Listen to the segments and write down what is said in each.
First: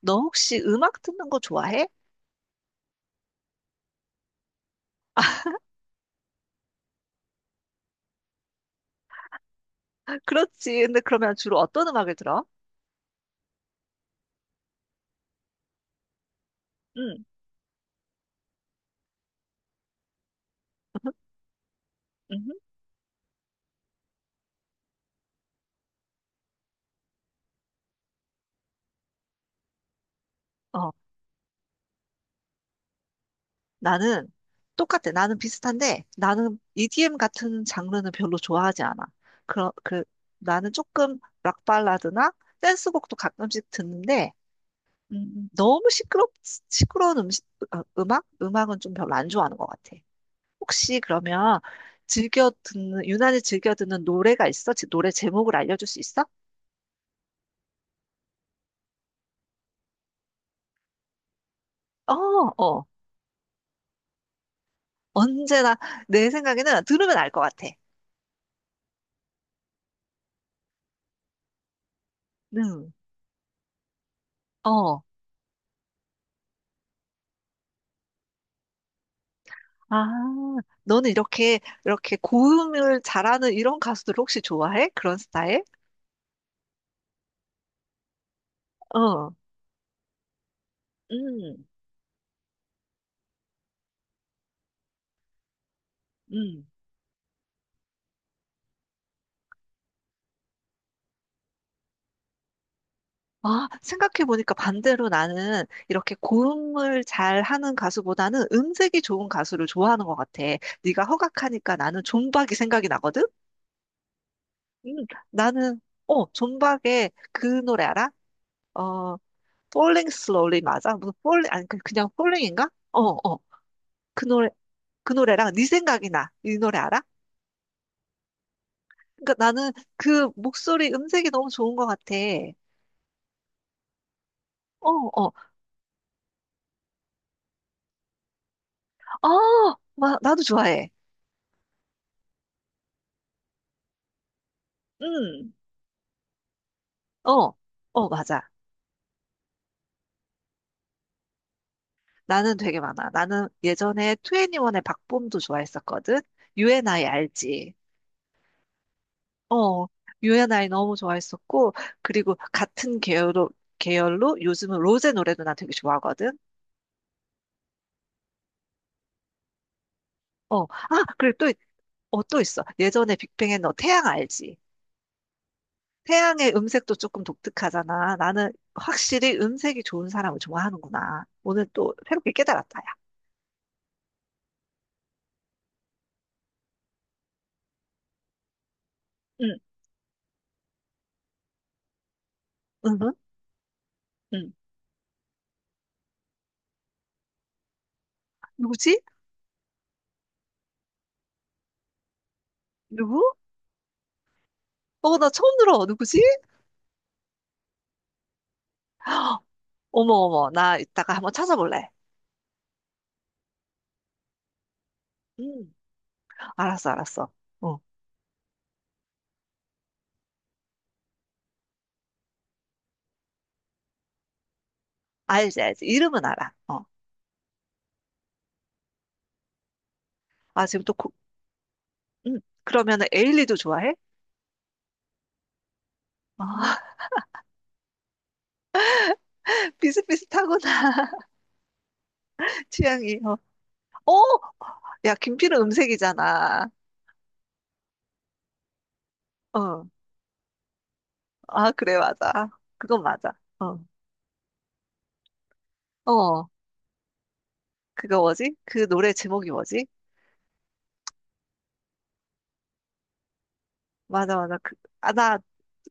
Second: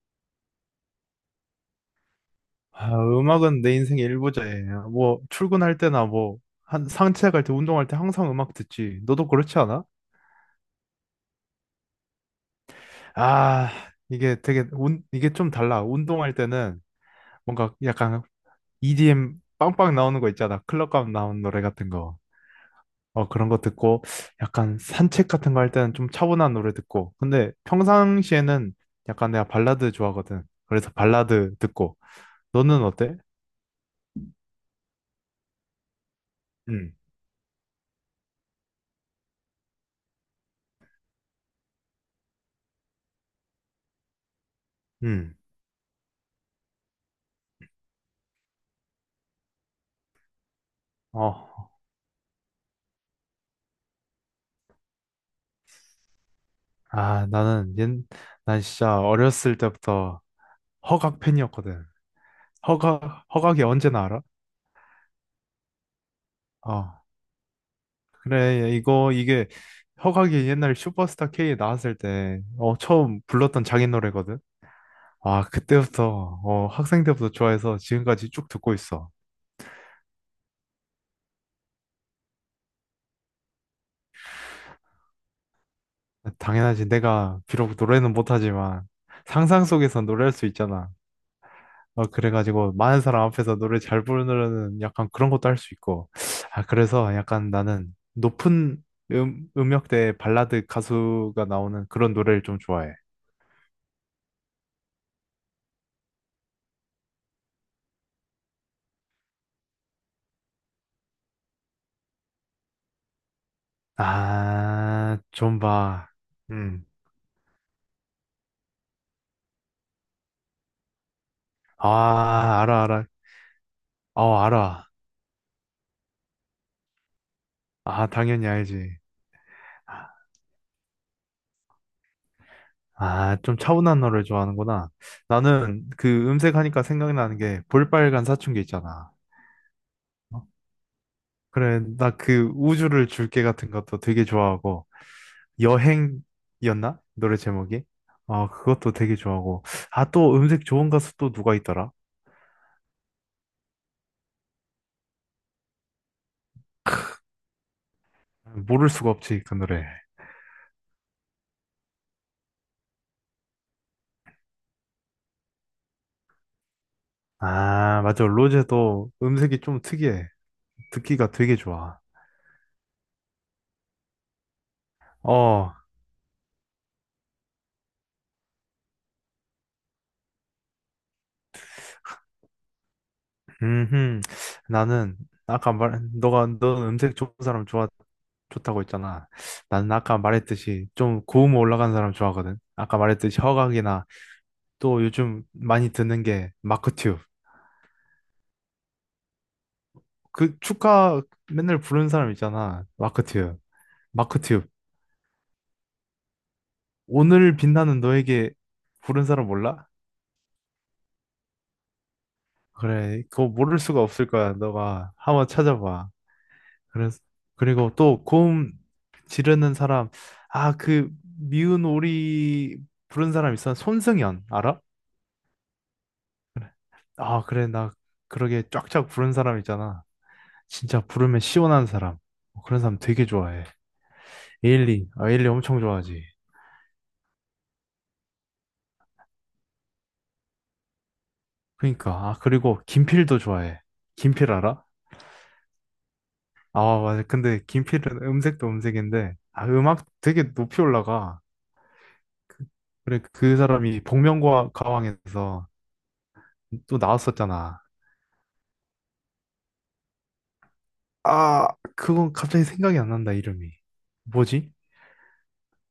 너 혹시 음악 듣는 거 좋아해? 아, 음악은 내 인생의 일부자예요. 뭐 출근할 때나 뭐 한 산책할 때 운동할 때 항상 음악 듣지. 너도 그렇지 않아? 그렇지. 근데 그러면 주로 어떤 음악을 들어? 아, 이게 되게 운 이게 좀 달라. 운동할 때는 응, 뭔가 약간 EDM 빵빵 나오는 거 있잖아. 클럽 가면 나오는 노래 같은 거. 음, 어, 그런 거 듣고 약간 산책 같은 거 할 때는 좀 차분한 노래 듣고. 근데 평상시에는 약간 내가 발라드 좋아하거든. 그래서 어, 발라드 듣고. 너는 어때? 나는 똑같아. 나는 비슷한데 나는 응. EDM 같은 장르는 별로 좋아하지 않아. 그런 그 나는 조금 락 발라드나 댄스곡도 가끔씩 듣는데 응. 너무 시끄럽 시끄러운 음식 어, 음악 음악은 좀 별로 안 좋아하는 것 같아. 혹시 어. 그러면 즐겨 듣는 유난히 즐겨 듣는 노래가 있어? 노래 제목을 알려줄 수 있어? 아, 나는 난 진짜 어렸을 때부터 허각 팬이었거든. 어, 어. 허각, 허각이 언제나 알아? 언제나 내 생각에는 어, 들으면 알 것 같아. 그래, 허각이 옛날 슈퍼스타 K에 나왔을 때, 어, 응. 처음 불렀던 자기 노래거든. 어. 아, 그때부터, 어, 학생 때부터 좋아해서 지금까지 쭉 듣고 있어. 아, 너는 이렇게 고음을 잘하는 이런 가수들 혹시 좋아해? 그런 스타일? 당연하지, 내가 비록 노래는 못하지만, 어. 상상 속에서 노래할 수 있잖아. 음. 어, 그래가지고 많은 사람 앞에서 노래 잘 부르는 약간 그런 것도 할 수 있고 아 음. 그래서 약간 나는 높은 음역대 발라드 가수가 나오는 그런 노래를 좀 좋아해 아, 생각해보니까 반대로 나는 이렇게 고음을 잘하는 가수보다는 음색이 좋은 가수를 좋아하는 것 같아. 네가 허각하니까 나는 존박이 생각이 나거든? 아 나는, 좀봐 어, 음. 존박의 그 노래 알아? 어, Falling Slowly 맞아? 무슨 Falling 아니 그냥 아 Falling인가? 알아 어, 알아 어. 그 어 노래 알아 그 노래랑 네 생각이 나. 이 노래 알아? 아 당연히 알지 그러니까 나는 그 목소리 음색이 너무 좋은 것 같아. 아 좀 차분한 노래 어, 좋아하는구나 어. 나는 그 음색하니까 생각나는 게 볼빨간 사춘기 있잖아 아, 마, 나도 어? 좋아해. 그래 나 그 우주를 줄게 같은 것도 되게 좋아하고 음. 여행이었나? 노래 어. 제목이? 어, 맞아. 아, 그것도 되게 좋아하고. 아, 또 음색 좋은 가수 또 누가 있더라? 나는 되게 많아. 나는 예전에 2NE1의 박봄도 좋아했었거든. U&I 알지? 모를 수가 없지, 그 노래. 어. U&I 너무 좋아했었고 그리고 같은 계열로 요즘은 로제 노래도 나 되게 좋아하거든. 아, 맞아. 로제도 음색이 좀 특이해. 어, 아, 듣기가 그리고 또 되게 좋아. 어, 또 있어. 예전에 빅뱅에 너 태양 알지? 어, 태양의 음색도 조금 독특하잖아. 나는 확실히 음색이 좋은 사람을 좋아하는구나. 오늘 또 새롭게 깨달았다, 야. 음, 나는 아까 너가 너 음색 좋은 사람 좋아 좋다고 했잖아. 응, 나는 아까 말했듯이 좀 고음 올라간 사람 좋아하거든. 응? 아까 응. 말했듯이 허각이나 응. 또 요즘 많이 듣는 게 마크 튜. 누구지? 그 축가 맨날 부르는 사람 있잖아. 누구? 마크튜브. 마크튜브. 어, 나 처음 들어. 누구지? 오늘 빛나는 너에게 부른 사람 몰라? 어머, 어머. 나 이따가 한번 찾아볼래. 그래. 그거 모를 수가 없을 거야. 너가 한번 음, 찾아봐. 알았어, 그래서 알았어. 어, 그리고 또 고음 지르는 사람 아, 그 미운 오리 부른 사람 있어. 손승연 알아? 알지, 알지. 이름은 알아. 어. 아, 그래. 나 그러게 쫙쫙 부른 사람 있잖아. 아, 지금 또, 진짜 고, 부르면 시원한 사람. 어, 그런 사람 그러면은 되게 에일리도 좋아해. 좋아해? 에일리. 아, 에일리 엄청 좋아하지. 아, 비슷비슷하구나. 그러니까 아 그리고 취향이. 어, 김필도 좋아해. 어? 김필 알아? 야, 김필은 음색이잖아. 아 맞아. 근데 김필은 음색도 음색인데 아 어. 음악 되게 높이 올라가. 아, 그래, 맞아. 그- 그건 그래 맞아. 그 어. 사람이 복면가왕 가왕에서 어, 또 나왔었잖아. 그거 뭐지? 그 노래 제목이 뭐지? 아 그건 갑자기 생각이 안 난다 이름이. 맞아, 맞아. 뭐지? 그, 아, 나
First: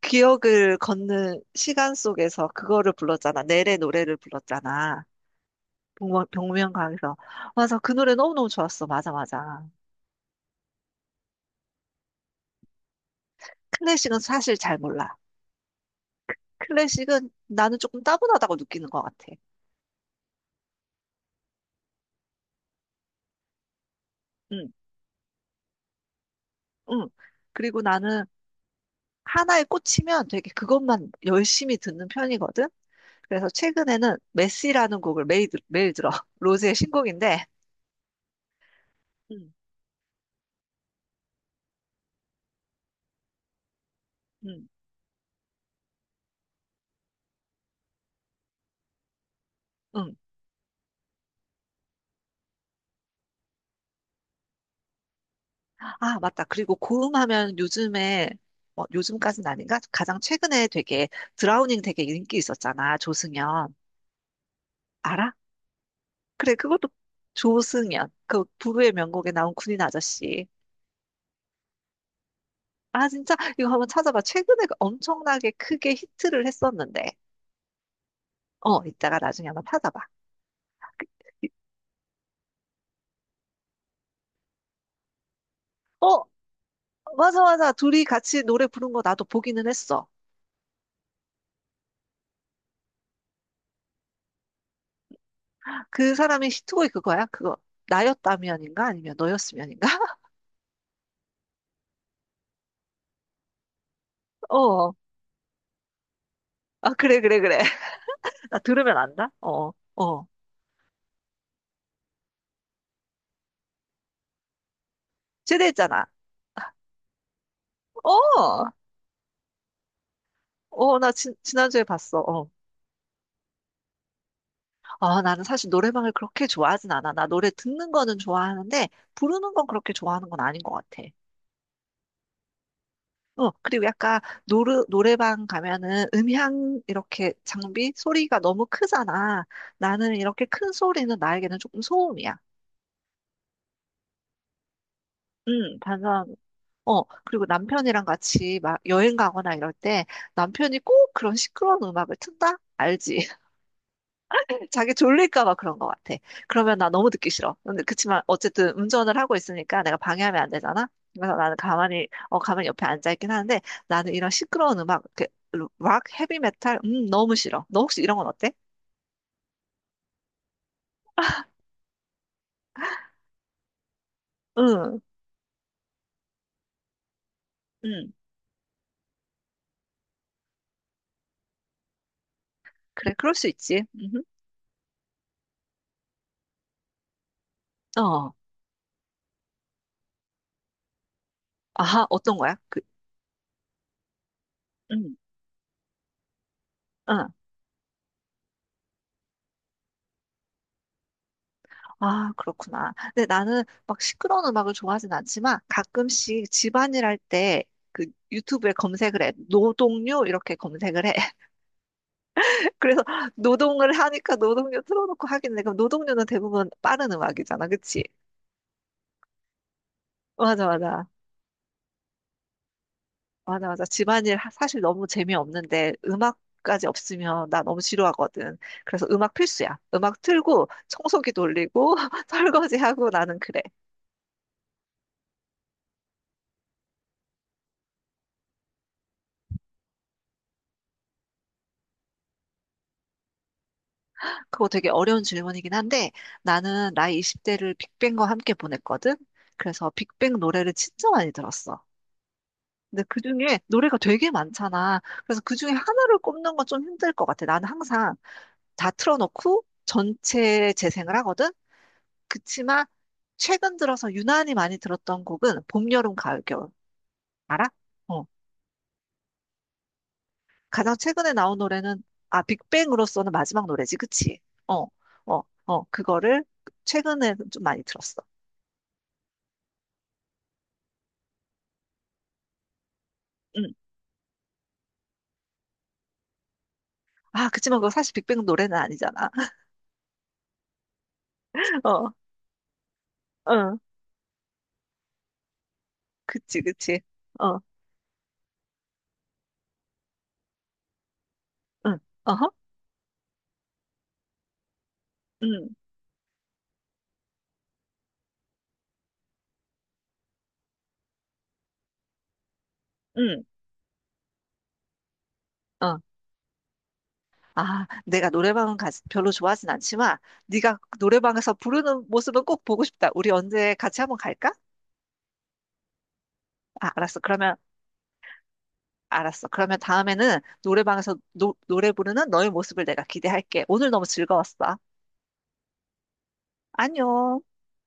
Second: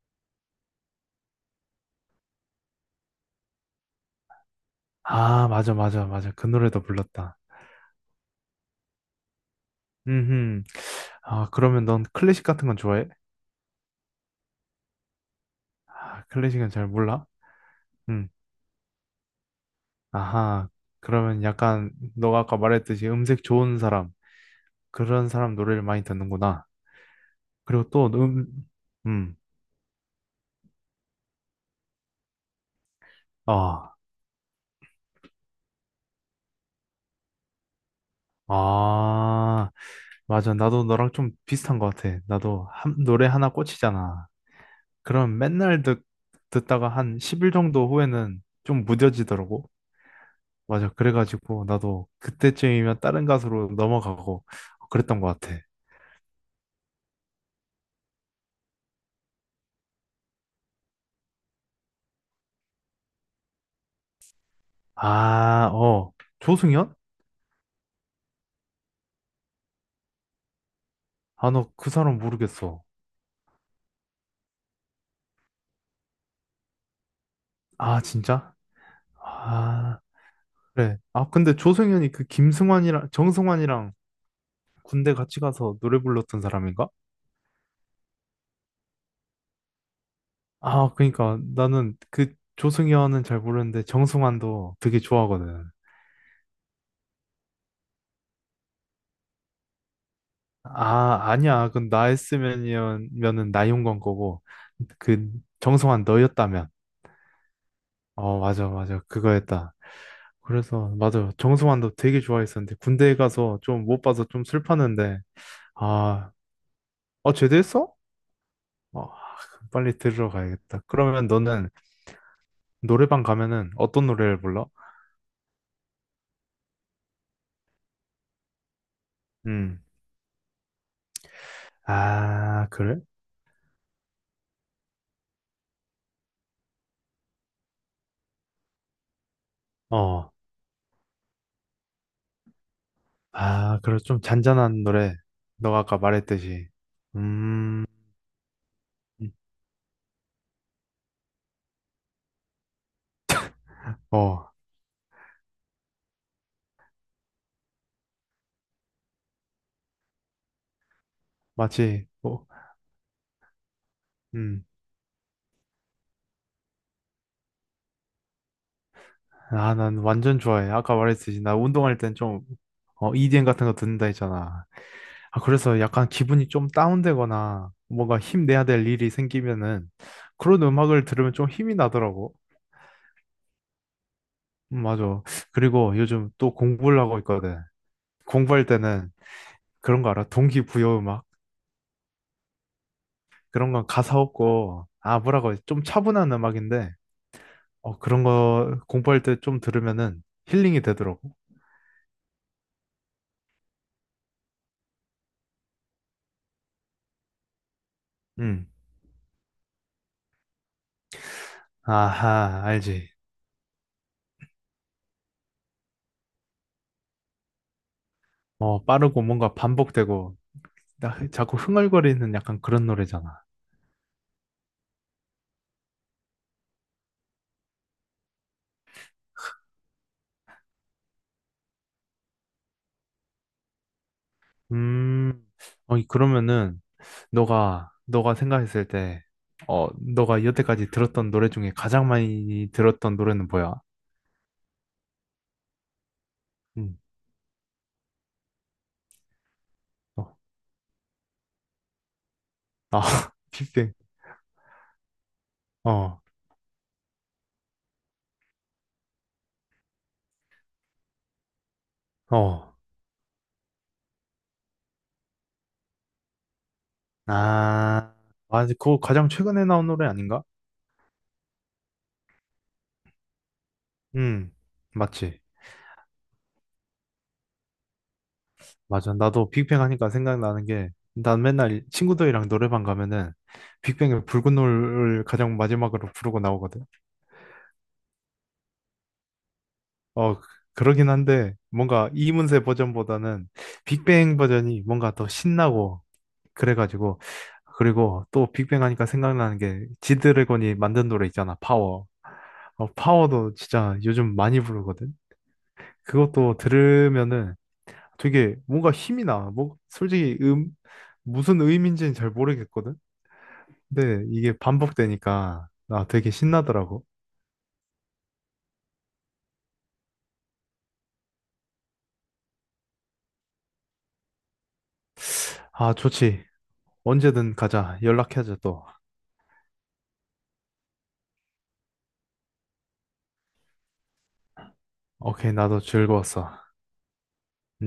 기억을 걷는 시간 속에서 그거를 불렀잖아. 넬의 노래를 불렀잖아. 아 맞아 맞아 맞아. 그 노래도 복면가왕에서. 불렀다. 맞아, 그 노래 너무너무 좋았어. 맞아, 맞아. 음흠. 아 그러면 넌 클래식 같은 건 좋아해? 클래식은 사실 잘 몰라. 아 클래식은 잘 몰라? 클래식은 나는 조금 음. 따분하다고 느끼는 것 같아. 아하. 그러면 약간 너가 아까 말했듯이 음색 좋은 사람. 응, 그런 사람 노래를 많이 듣는구나. 응. 그리고 그리고 또, 나는 음, 하나에 꽂히면 되게 그것만 열심히 듣는 편이거든? 그래서 아, 최근에는 메시라는 곡을 매일 들어. 로즈의 신곡인데, 음. 아, 맞아. 나도 너랑 좀 비슷한 것 같아. 나도 한, 노래 하나 꽂히잖아. 음, 그럼 맨날 듣다가 한 10일 정도 후에는 좀 무뎌지더라고. 음. 맞아. 그래가지고 나도 그때쯤이면 다른 가수로 넘어가고 그랬던 것 같아. 아, 맞다. 그리고 고음하면 요즘에, 뭐 요즘까진 아닌가? 가장 최근에 되게 드라우닝 되게 인기 있었잖아. 조승연. 알아? 아, 어, 그래, 그것도 조승연? 조승연. 그 부부의 명곡에 나온 군인 아저씨. 아, 너 그 사람 모르겠어. 아, 진짜? 이거 한번 찾아봐. 최근에 그 엄청나게 크게 히트를 했었는데. 아, 진짜? 어, 이따가 나중에 한번 아, 찾아봐. 그래. 아, 근데 조승연이 그 김승환이랑 정승환이랑 군대 같이 가서 노래 어, 불렀던 사람인가? 맞아, 맞아. 둘이 같이 노래 부른 거 나도 보기는 했어. 아, 그러니까 나는 그 조승연은 잘 모르는데 정승환도 되게 좋아하거든. 그 사람이 시트고이 그거야? 그거 나였다면인가? 아니면 너였으면인가? 아, 아니야. 그건 나였으면이면은 나윤건 거고 어. 그 정승환 너였다면. 아, 그래, 그래, 그래. 어, 나 맞아, 들으면 맞아. 안다? 어, 그거였다. 어. 그래서 맞아. 정승환도 되게 좋아했었는데 군대에 가서 좀 못 봐서 좀 슬펐는데 제대했잖아. 아, 어 제대했어? 어, 어, 빨리 들으러 가야겠다. 어, 나 그러면 너는 지난주에 봤어. 어. 노래방 가면은 어떤 노래를 불러? 아, 나는 사실 노래방을 그렇게 좋아하진 않아. 나 노래 듣는 거는 좋아하는데, 부르는 건 음. 그렇게 좋아하는 건 아닌 것 같아. 아, 그래? 어, 그리고 약간 노래방 가면은 음향 이렇게 장비 소리가 너무 크잖아. 나는 어. 이렇게 큰 소리는 나에게는 조금 소음이야. 아, 그래, 좀 잔잔한 노래. 너가 아까 반전 말했듯이. 어, 그리고 음, 남편이랑 같이 막 여행 가거나 이럴 때 남편이 꼭 그런 시끄러운 음악을 튼다? 알지? 어, 자기 졸릴까 봐 그런 것 같아. 그러면 나 너무 듣기 싫어. 근데 그치만 어쨌든 운전을 하고 있으니까 내가 방해하면 안 되잖아? 그래서 나는 마치, 가만히, 어, 어, 가만히 옆에 앉아있긴 하는데 나는 이런 음. 시끄러운 음악, 이렇게 락, 헤비 메탈, 너무 싫어. 너 혹시 이런 건 어때? 아, 난 완전 좋아해. 아까 말했듯이. 나 운동할 땐 좀, 어, EDM 같은 거 듣는다 했잖아. 응, 아, 그래서 약간 기분이 좀 다운되거나 응. 뭔가 힘내야 될 일이 생기면은 그런 음악을 들으면 좀 힘이 나더라고. 그래, 그럴 수 있지. 맞아. 그리고 요즘 또 공부를 하고 있거든. 어. 공부할 때는 그런 거 알아? 동기부여 음악? 아하, 어떤 거야? 그, 그런 건 가사 없고, 응, 아, 뭐라고, 해야지? 좀 차분한 음악인데, 응. 어, 그런 거 공부할 때 좀 들으면은 힐링이 되더라고. 아, 그렇구나. 근데 나는 막 시끄러운 음악을 좋아하진 않지만 가끔씩 집안일 할 때 그 음. 유튜브에 검색을 해. 노동요 이렇게 검색을 해. 아하, 그래서 알지. 노동을 하니까 노동요 틀어놓고 하긴 해. 그럼 노동요는 대부분 빠른 음악이잖아. 그치? 어, 빠르고 뭔가 반복되고, 맞아, 맞아. 나 자꾸 흥얼거리는 약간 그런 노래잖아. 맞아, 맞아. 사실 너무 재미없는데 음악까지 없으면 나 너무 지루하거든. 그래서 음악 필수야. 음악 틀고 청소기 돌리고 설거지하고 나는 그래. 음, 어, 그러면은, 너가, 너가 생각했을 때, 어, 너가 여태까지 들었던 노래 중에 가장 많이 들었던 노래는 뭐야? 그거 되게 어려운 질문이긴 한데 나는 음, 나이 20대를 빅뱅과 함께 보냈거든. 그래서 어, 빅뱅 노래를 진짜 많이 들었어. 아, 근데 그중에 빅뱅. 노래가 되게 많잖아. 그래서 그중에 하나를 어, 꼽는 건 좀 힘들 것 같아. 나는 항상 다 틀어놓고 전체 재생을 하거든. 어. 그치만 최근 들어서 유난히 많이 들었던 곡은 봄, 여름, 가을, 겨울. 알아? 아, 어. 아, 그거 가장 최근에 나온 노래 아닌가? 가장 최근에 나온 노래는 아 빅뱅으로서는 마지막 노래지, 그치? 음, 어, 맞지. 어, 어. 그거를 최근에 좀 많이 들었어. 맞아. 나도 빅뱅 하니까 생각나는 게, 난 맨날 친구들이랑 노래방 가면은 응. 빅뱅의 붉은 노을 가장 마지막으로 부르고 나오거든. 아, 그치만 그거 사실 빅뱅 노래는 아니잖아. 어, 그러긴 한데, 뭔가 어, 이문세 버전보다는 응. 빅뱅 버전이 뭔가 더 신나고, 그치, 그치. 그래가지고, 어, 그리고 또 빅뱅 하니까 생각나는 게, 지드래곤이 만든 노래 있잖아, 응. 파워. 어허? 어, 파워도 진짜 요즘 많이 부르거든. 응, 그것도 들으면은 되게 뭔가 힘이 나. 뭐 솔직히 무슨 의미인지는 잘 모르겠거든. 응. 근데 이게 반복되니까 어. 나 되게 신나더라고. 아, 내가 노래방은 가, 별로 좋아하진 않지만, 네가 노래방에서 부르는 모습은 꼭 보고 싶다. 우리 언제 같이 한번 갈까? 아, 좋지. 아, 알았어. 그러면, 언제든 가자. 연락하자 또. 알았어. 그러면 다음에는 노래방에서 노래 부르는 너의 모습을 내가 기대할게. 오늘 너무 즐거웠어. 오케이, 나도 즐거웠어. 안녕.